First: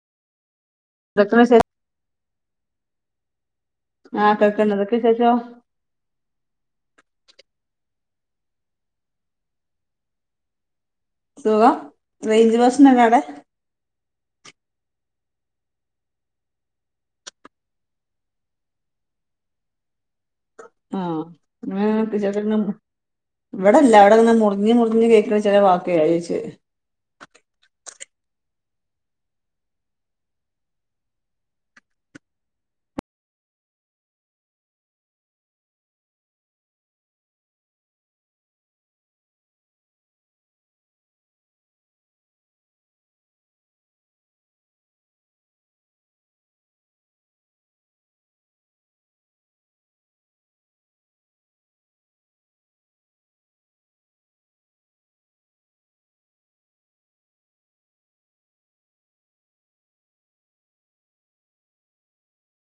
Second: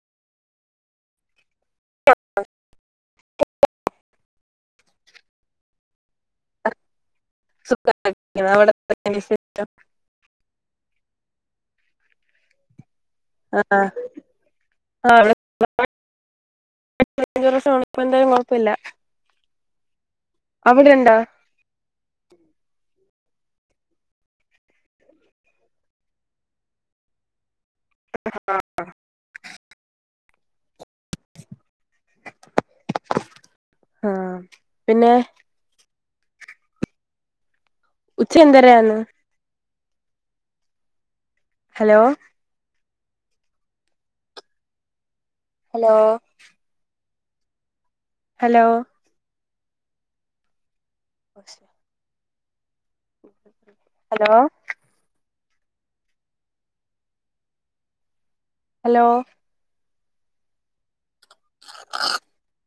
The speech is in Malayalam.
[unintelligible] [inaudible] ആ ചോയ്ക്കണ്ടതൊക്കെ ചോയ്‌ച്ചോ സുഖ അവിടെ ന്തൊക്കെ വിശേഷം സുഖ റേഞ്ച് പ്രശ്നണ്ടോ അടെ ആ [unintelligible] കൊഴപ്പില്ല ആ [unintelligible] ഇവിടെല്ല അവിടെങ്ങെ മുറിഞ്ഞ് മുറിഞ്ഞ് കേക്കണ ചെല വാക്കേ അതാ ചോയ്ച്ചേ ആ ആ പിന്നെ ഉച്ച യന്തരാണ് hello hello hello [unintelligible] hello hello